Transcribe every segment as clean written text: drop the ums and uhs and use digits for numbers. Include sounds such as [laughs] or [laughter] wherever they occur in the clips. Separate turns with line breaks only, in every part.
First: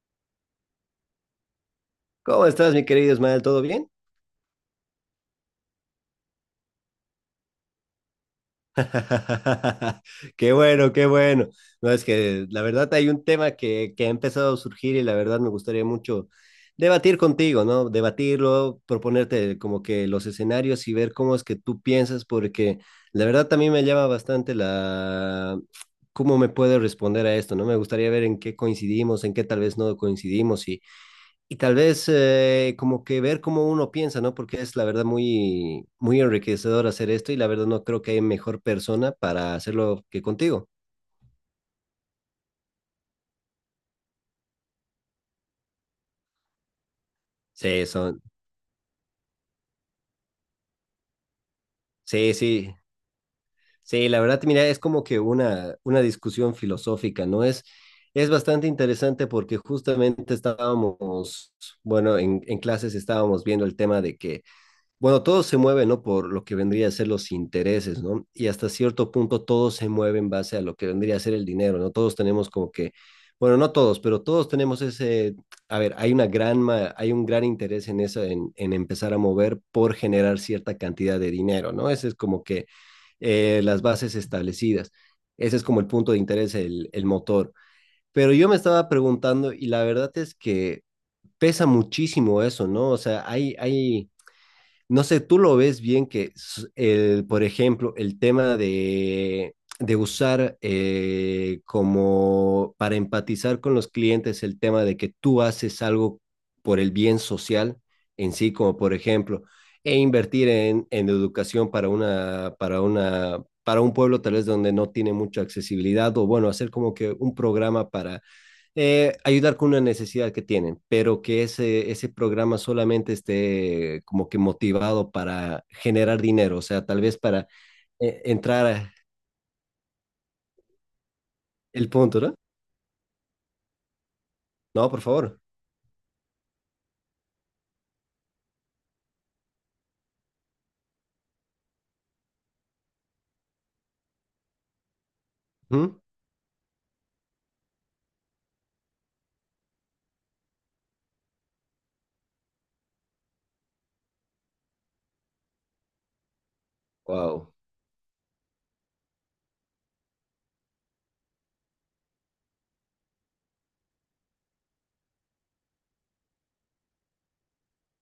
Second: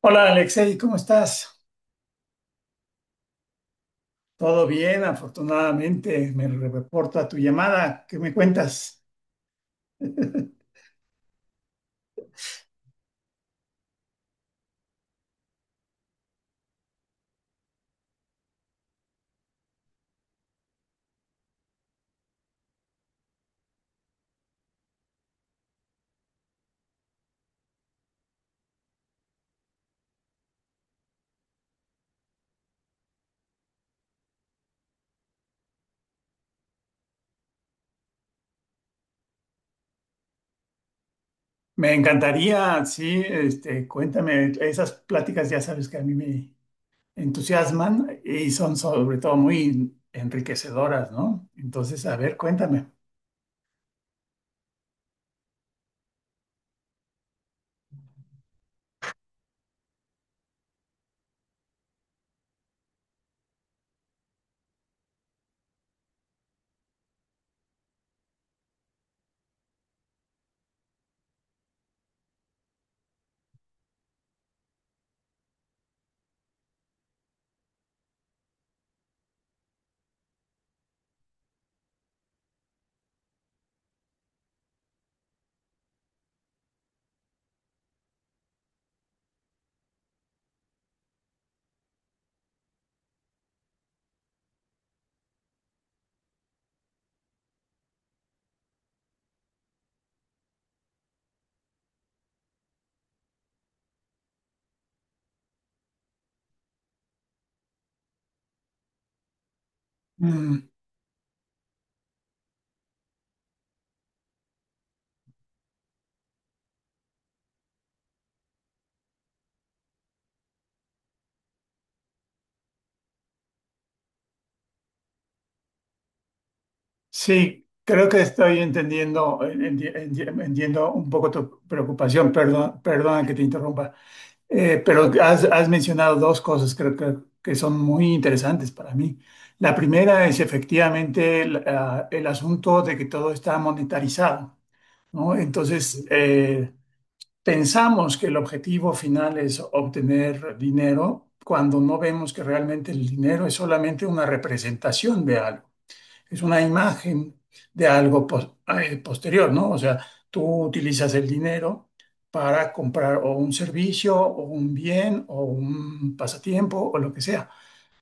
Hola Alexei, ¿cómo estás?
¿Cómo estás, mi querido Ismael? ¿Todo bien?
Todo bien, afortunadamente. Me reporta tu llamada. ¿Qué me cuentas?
[laughs] Qué
[laughs]
bueno, qué bueno. No, es que la verdad hay un tema que ha empezado a surgir y la verdad me gustaría mucho debatir contigo, ¿no? Debatirlo, proponerte como que los escenarios y ver cómo es que tú piensas, porque la verdad también me llama bastante la... cómo me puedes responder a esto, ¿no? Me gustaría ver en qué coincidimos, en qué tal vez no coincidimos. Y tal vez como que ver cómo uno piensa, ¿no? Porque es la verdad muy, muy enriquecedor hacer esto y la verdad no creo que hay mejor persona para hacerlo que contigo.
Me encantaría, sí, este, cuéntame. Esas pláticas ya sabes que a mí me
Sí,
entusiasman
son,
y son sobre todo muy enriquecedoras, ¿no? Entonces, a
sí,
ver,
sí,
cuéntame.
sí, la verdad, mira, es como que una discusión filosófica, ¿no? Es bastante interesante porque justamente estábamos, bueno, en clases estábamos viendo el tema de que bueno, todo se mueve, ¿no? Por lo que vendría a ser los intereses, ¿no? Y hasta cierto punto todo se mueve en base a lo que vendría a ser el dinero, ¿no? Todos tenemos como que, bueno, no todos, pero todos tenemos ese, a ver, hay una gran, hay un gran interés en eso, en empezar a mover por generar cierta cantidad de dinero, ¿no? Ese es como que las bases establecidas. Ese es como el punto de interés, el motor. Pero yo me estaba preguntando y la verdad es que pesa muchísimo eso, ¿no? O sea, hay no sé, tú lo ves bien que, el, por ejemplo, el tema de usar como para empatizar con los clientes el tema de que tú haces algo por el bien social en sí, como por ejemplo, e invertir
Mm,
en educación para una, para una, para un pueblo tal vez donde no tiene mucha accesibilidad, o bueno, hacer como que un programa para ayudar con una necesidad que tienen, pero que ese programa solamente esté como que motivado para generar dinero, o sea, tal vez para
sí, creo que
eh,
estoy
entrar a-
entendiendo, entiendo un poco tu
el punto,
preocupación.
¿no?
Perdón, perdona que te interrumpa. Eh,
No, por
pero
favor.
has, has mencionado dos cosas creo que son muy interesantes para mí. La primera es efectivamente el, ah, el asunto de que todo está monetarizado, ¿no?
¿Mm?
Entonces, pensamos que el objetivo final es obtener dinero cuando no vemos que realmente el dinero es solamente una representación de algo, es una imagen
Wow.
de algo posterior, ¿no? O sea, tú utilizas el dinero para comprar o un servicio o un bien o un pasatiempo o lo que sea,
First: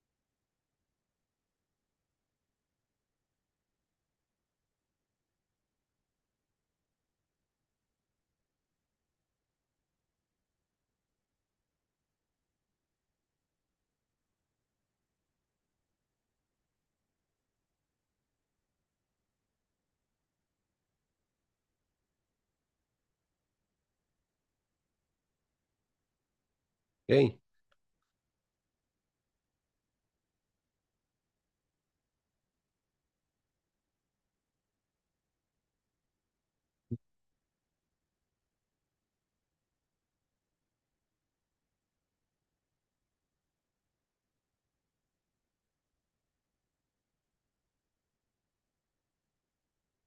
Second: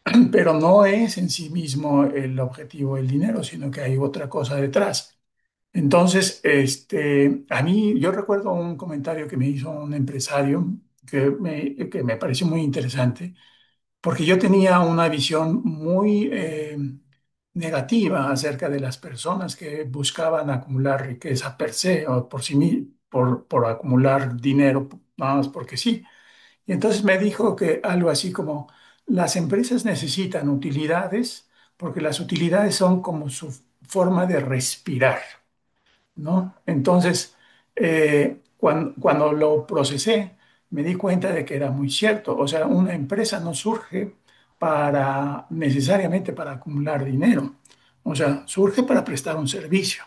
[clears throat] pero no es en sí mismo el objetivo del dinero, sino que hay otra cosa detrás. Entonces, este, a mí yo recuerdo un comentario que me hizo un empresario que me pareció muy interesante porque yo tenía una visión muy negativa acerca de las personas que buscaban acumular riqueza per se o por acumular dinero nada más porque sí. Y entonces me
Ok.
dijo que algo así como las empresas necesitan utilidades porque las utilidades son como su forma de respirar. ¿No? Entonces, cuando lo procesé, me di cuenta de que era muy cierto. O sea, una empresa no surge para necesariamente para acumular dinero. O sea, surge para prestar un servicio.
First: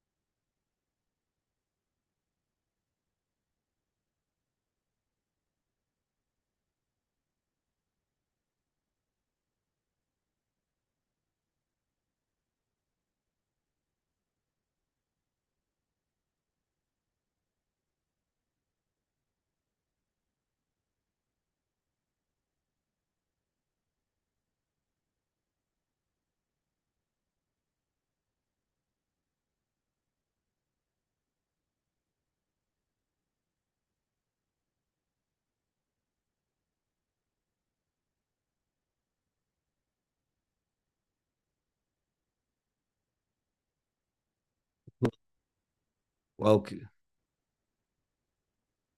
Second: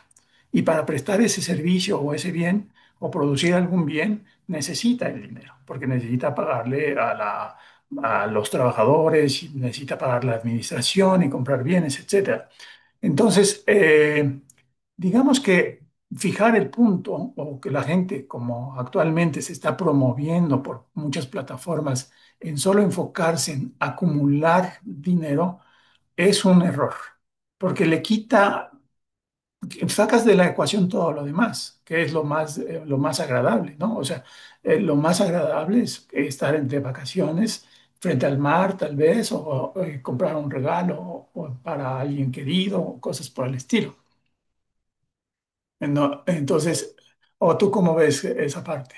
Y para prestar ese servicio o ese bien o producir algún bien, necesita el dinero, porque necesita a los trabajadores, necesita pagar la administración y comprar bienes, etcétera. Entonces, digamos que fijar el punto o que la gente, como actualmente se está promoviendo por muchas plataformas, en solo enfocarse en acumular dinero, es un error, porque le quita, sacas de la ecuación todo lo demás, que es lo más agradable, ¿no? O sea, lo más agradable es estar entre vacaciones frente al mar, tal vez, o, o comprar un regalo o para alguien querido, o cosas por el estilo. No,
Wow,
entonces, ¿o tú cómo ves esa parte?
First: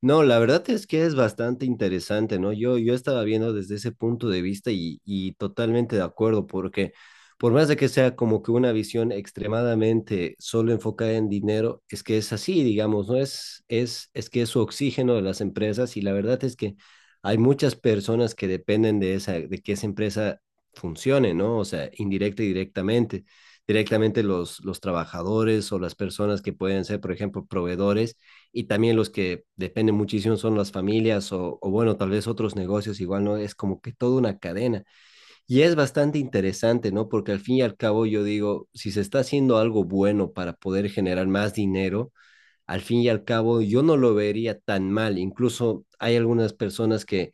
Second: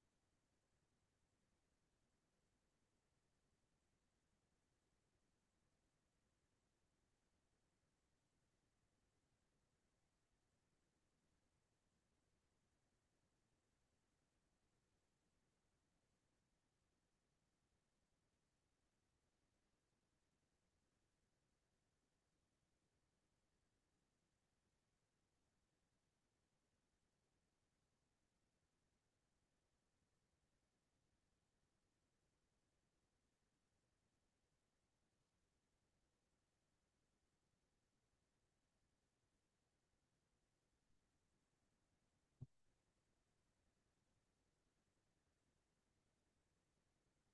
no, la verdad es que es bastante interesante, ¿no? Yo estaba viendo desde ese punto de vista y totalmente de acuerdo, porque por más de que sea como que una visión extremadamente solo enfocada en dinero, es que es así, digamos, ¿no? Es que es su oxígeno de las empresas y la verdad es que hay muchas personas que dependen de esa, de que esa empresa funcione, ¿no? O sea, indirecta y directamente. Directamente los trabajadores o las personas que pueden ser, por ejemplo, proveedores y también los que dependen muchísimo son las familias o, bueno, tal vez otros negocios igual, ¿no? Es como que toda una cadena y es bastante interesante, ¿no? Porque al fin y al cabo yo digo, si se está haciendo algo bueno para poder generar más dinero, al fin y al cabo yo no lo vería tan mal. Incluso hay algunas personas que,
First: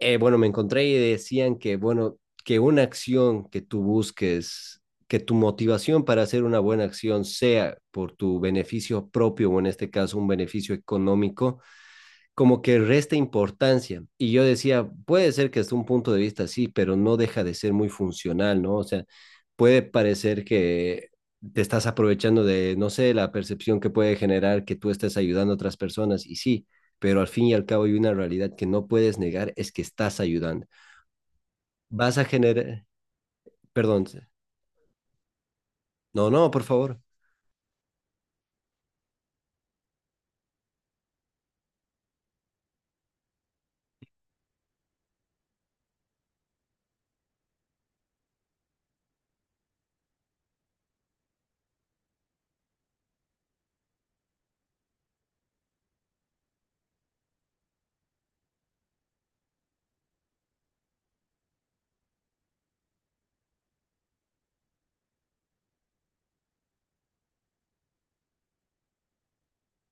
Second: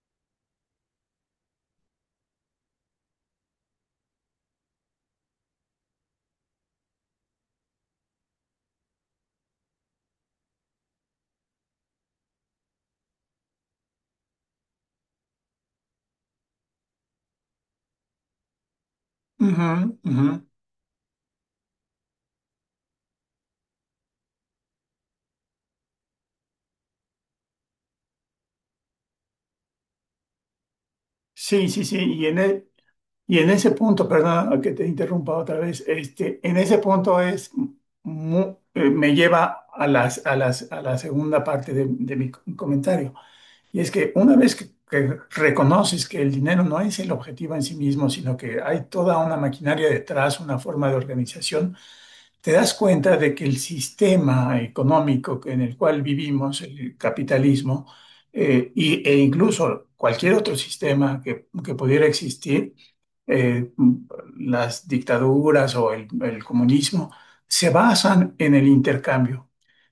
bueno, me encontré y decían que, bueno, que una acción que tú busques que tu motivación para hacer una buena acción sea por tu beneficio propio o en este caso un beneficio económico, como que resta importancia. Y yo decía, puede ser que desde un punto de vista sí, pero no deja de ser muy funcional, ¿no? O sea,
Ujú,
puede
ujú.
parecer que te estás aprovechando de, no sé, la percepción que puede generar que tú estés ayudando a otras personas, y sí, pero al fin y al cabo hay una realidad que no puedes negar, es que estás ayudando.
Sí, sí, sí.
Vas a generar,
Y en ese
perdón,
punto, perdona que te interrumpa otra vez,
no,
este,
no,
en
por
ese
favor.
punto es me lleva a las, a las, a la segunda parte de mi comentario. Y es que una vez que reconoces que el dinero no es el objetivo en sí mismo, sino que hay toda una maquinaria detrás, una forma de organización, te das cuenta de que el sistema económico en el cual vivimos, el capitalismo, e incluso cualquier otro sistema que pudiera existir, eh, las dictaduras o el comunismo, se basan en el intercambio.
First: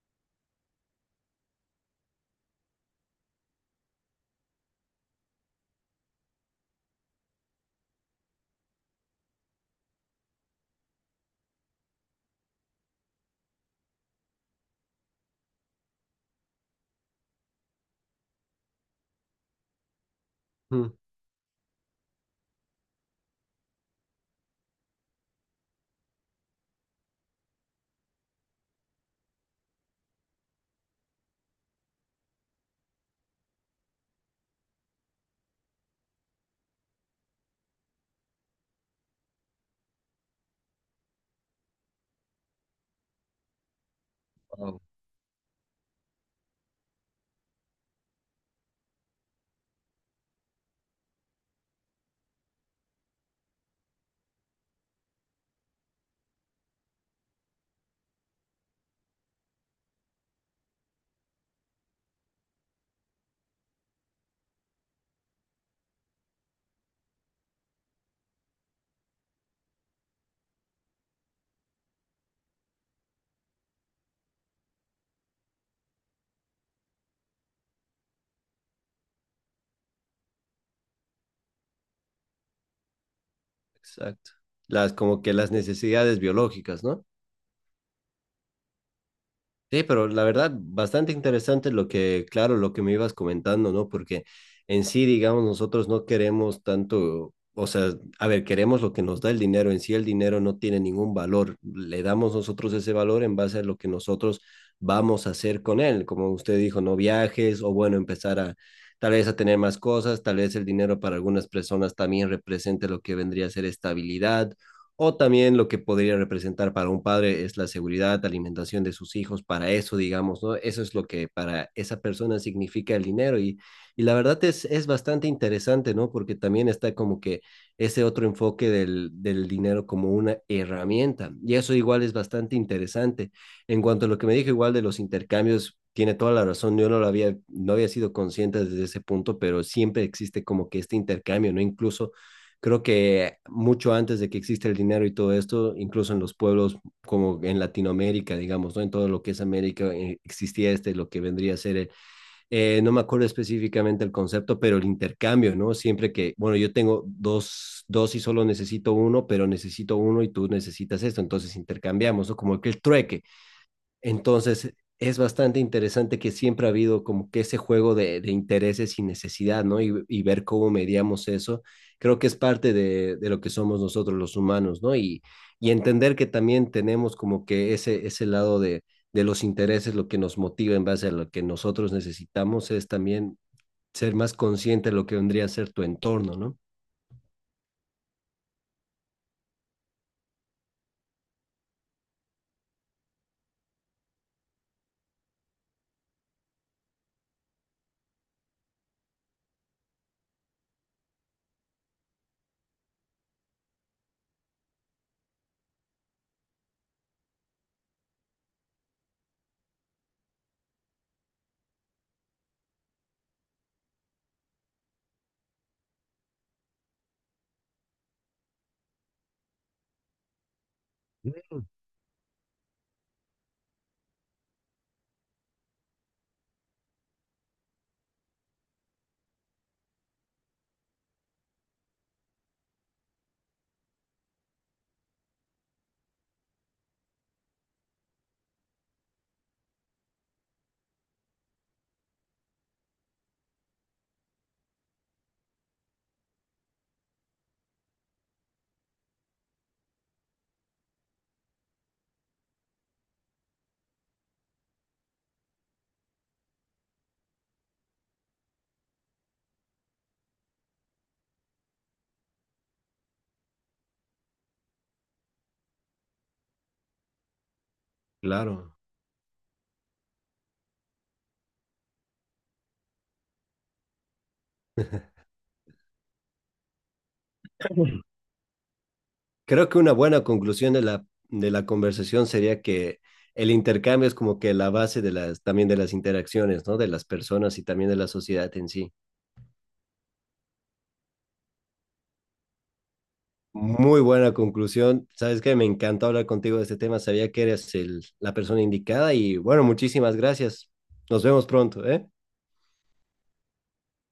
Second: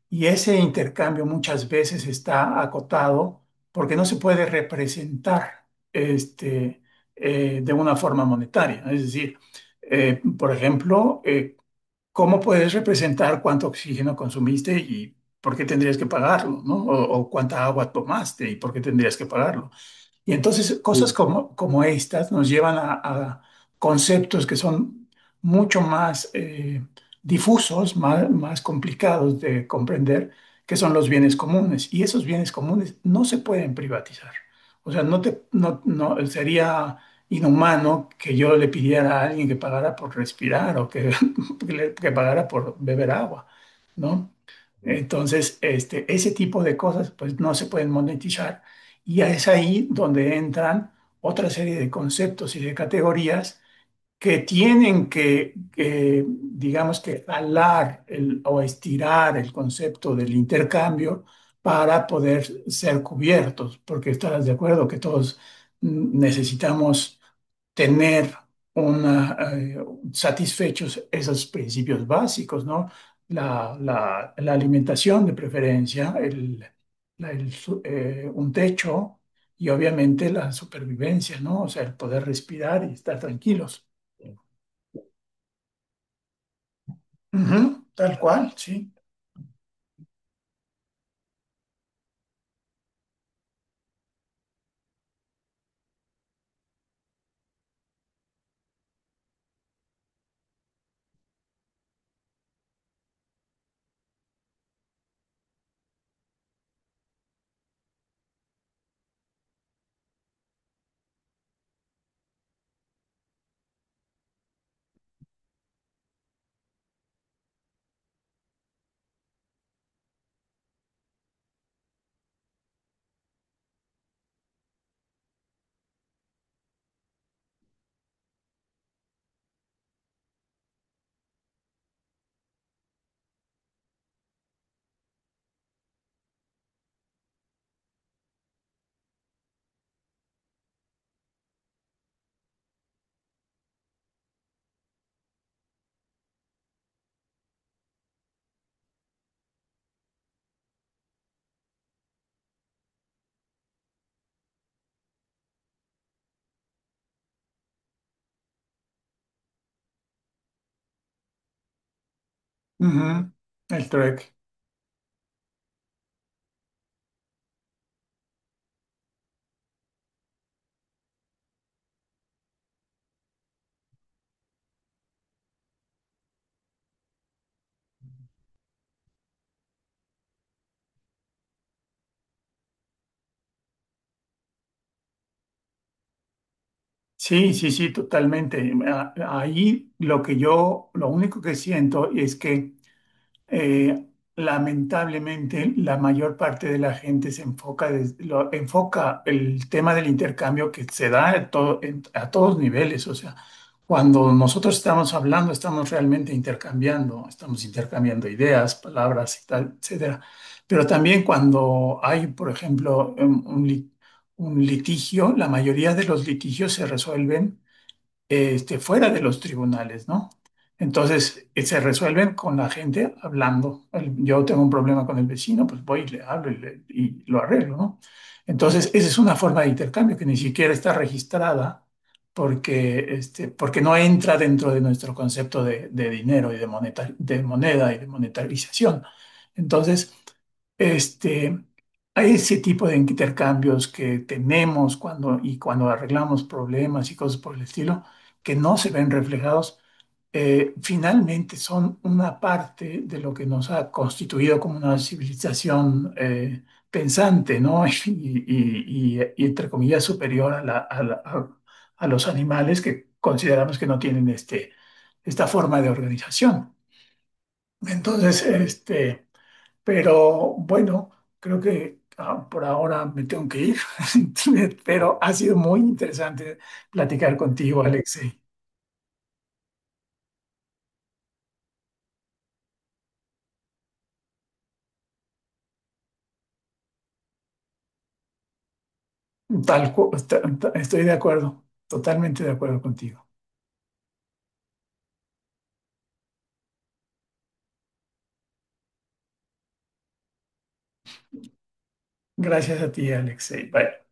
Y ese intercambio muchas veces está acotado porque no se puede representar este, de una forma monetaria. Es decir, por ejemplo, cómo puedes representar cuánto oxígeno consumiste y por qué tendrías que pagarlo, ¿no? O cuánta agua tomaste y por qué tendrías que pagarlo. Y entonces
Mm.
cosas sí, como, como estas nos llevan a conceptos que son mucho más difusos, más, más complicados de comprender, que son los bienes comunes. Y esos bienes comunes no se pueden privatizar. O sea, no te, no, no, sería inhumano que yo le pidiera a alguien que pagara por respirar o que, [laughs] que pagara por beber agua, ¿no?
Wow,
Entonces, este, ese tipo de cosas pues no se pueden monetizar y es ahí donde entran otra serie de conceptos y de categorías que tienen que, digamos que o estirar el concepto del intercambio para poder ser cubiertos, porque estarás de acuerdo que todos, mm, necesitamos tener una, satisfechos esos principios básicos, ¿no? La alimentación de preferencia, un techo y obviamente la supervivencia, ¿no? O sea, el poder respirar y estar tranquilos.
exacto. Las, como que las necesidades biológicas, ¿no?
Ujú, tal cual, sí.
Sí, pero la verdad, bastante interesante lo que, claro, lo que me ibas comentando, ¿no? Porque en sí, digamos, nosotros no queremos tanto, o sea, a ver, queremos lo que nos da el dinero, en sí el dinero no tiene ningún valor, le damos nosotros ese valor en base a lo que nosotros vamos a hacer con él, como usted dijo, no viajes o bueno, empezar a tal vez a tener más cosas, tal vez el dinero para algunas personas también represente lo que vendría a ser estabilidad o también lo que podría representar para un padre es la seguridad, alimentación de sus hijos, para eso, digamos, ¿no? Eso es lo que para esa persona significa el dinero y la verdad es bastante interesante, ¿no? Porque también está como que ese otro enfoque del, del dinero como una herramienta y eso igual es bastante interesante. En cuanto a lo que me dijo igual de los intercambios, tiene toda la razón, yo no lo había, no había sido consciente desde ese punto, pero siempre existe como que este intercambio, ¿no? Incluso creo que mucho antes de que exista el dinero y todo esto, incluso en los pueblos como en Latinoamérica, digamos, ¿no? En todo lo que es América existía este, lo que vendría a ser, el, no me acuerdo específicamente el concepto, pero el intercambio, ¿no? Siempre que, bueno, yo tengo dos, dos y solo necesito uno, pero necesito uno y tú necesitas esto, entonces intercambiamos, ¿no? Como que el trueque,
Ujú, el trek.
entonces, es bastante interesante que siempre ha habido como que ese juego de intereses y necesidad, ¿no? Y ver cómo mediamos eso. Creo que es parte de lo que somos nosotros los humanos, ¿no? Y entender que también tenemos como que ese lado de los intereses, lo que nos motiva en base a lo que nosotros necesitamos, es también ser más consciente de lo que vendría a ser tu entorno, ¿no?
Sí, sí, sí, totalmente. A, ahí lo que yo, lo único que siento es que eh, lamentablemente, la mayor parte de la gente se enfoca, enfoca el tema del intercambio que se da a, a todos niveles. O sea, cuando nosotros estamos hablando, estamos realmente intercambiando, estamos intercambiando ideas, palabras y tal, etcétera. Pero también cuando hay, por ejemplo, un litigio, la mayoría de los litigios se resuelven este, fuera de los tribunales, ¿no? Entonces, se resuelven con la gente hablando. Yo tengo un problema con el vecino, pues voy y le hablo y y lo arreglo, ¿no? Entonces, esa es una forma de intercambio que ni siquiera está registrada porque, este, porque no entra dentro de nuestro concepto de dinero y de, de moneda y de monetarización. Entonces, este, a ese tipo de intercambios que tenemos cuando, y cuando arreglamos problemas y cosas por el estilo, que no se ven reflejados, finalmente son una parte de lo que nos ha constituido como una civilización pensante, ¿no? [laughs] Y, y entre comillas superior a, a los animales que consideramos que no tienen este, esta forma de organización. Entonces,
Claro.
este, pero bueno, creo que ah, por ahora me tengo que ir, [laughs] pero ha sido muy interesante platicar contigo,
[laughs]
Alexei.
Creo que una buena conclusión de la conversación sería que el intercambio es como que la base de las, también de las interacciones, ¿no? De las personas y también de la sociedad en sí.
Tal, cu- ta- ta- Estoy de acuerdo, totalmente de acuerdo contigo.
Muy buena conclusión. Sabes que me encantó hablar contigo de este tema. Sabía que eres el, la persona indicada y bueno, muchísimas gracias. Nos vemos pronto, ¿eh?
Gracias a ti, Alexei. Bye.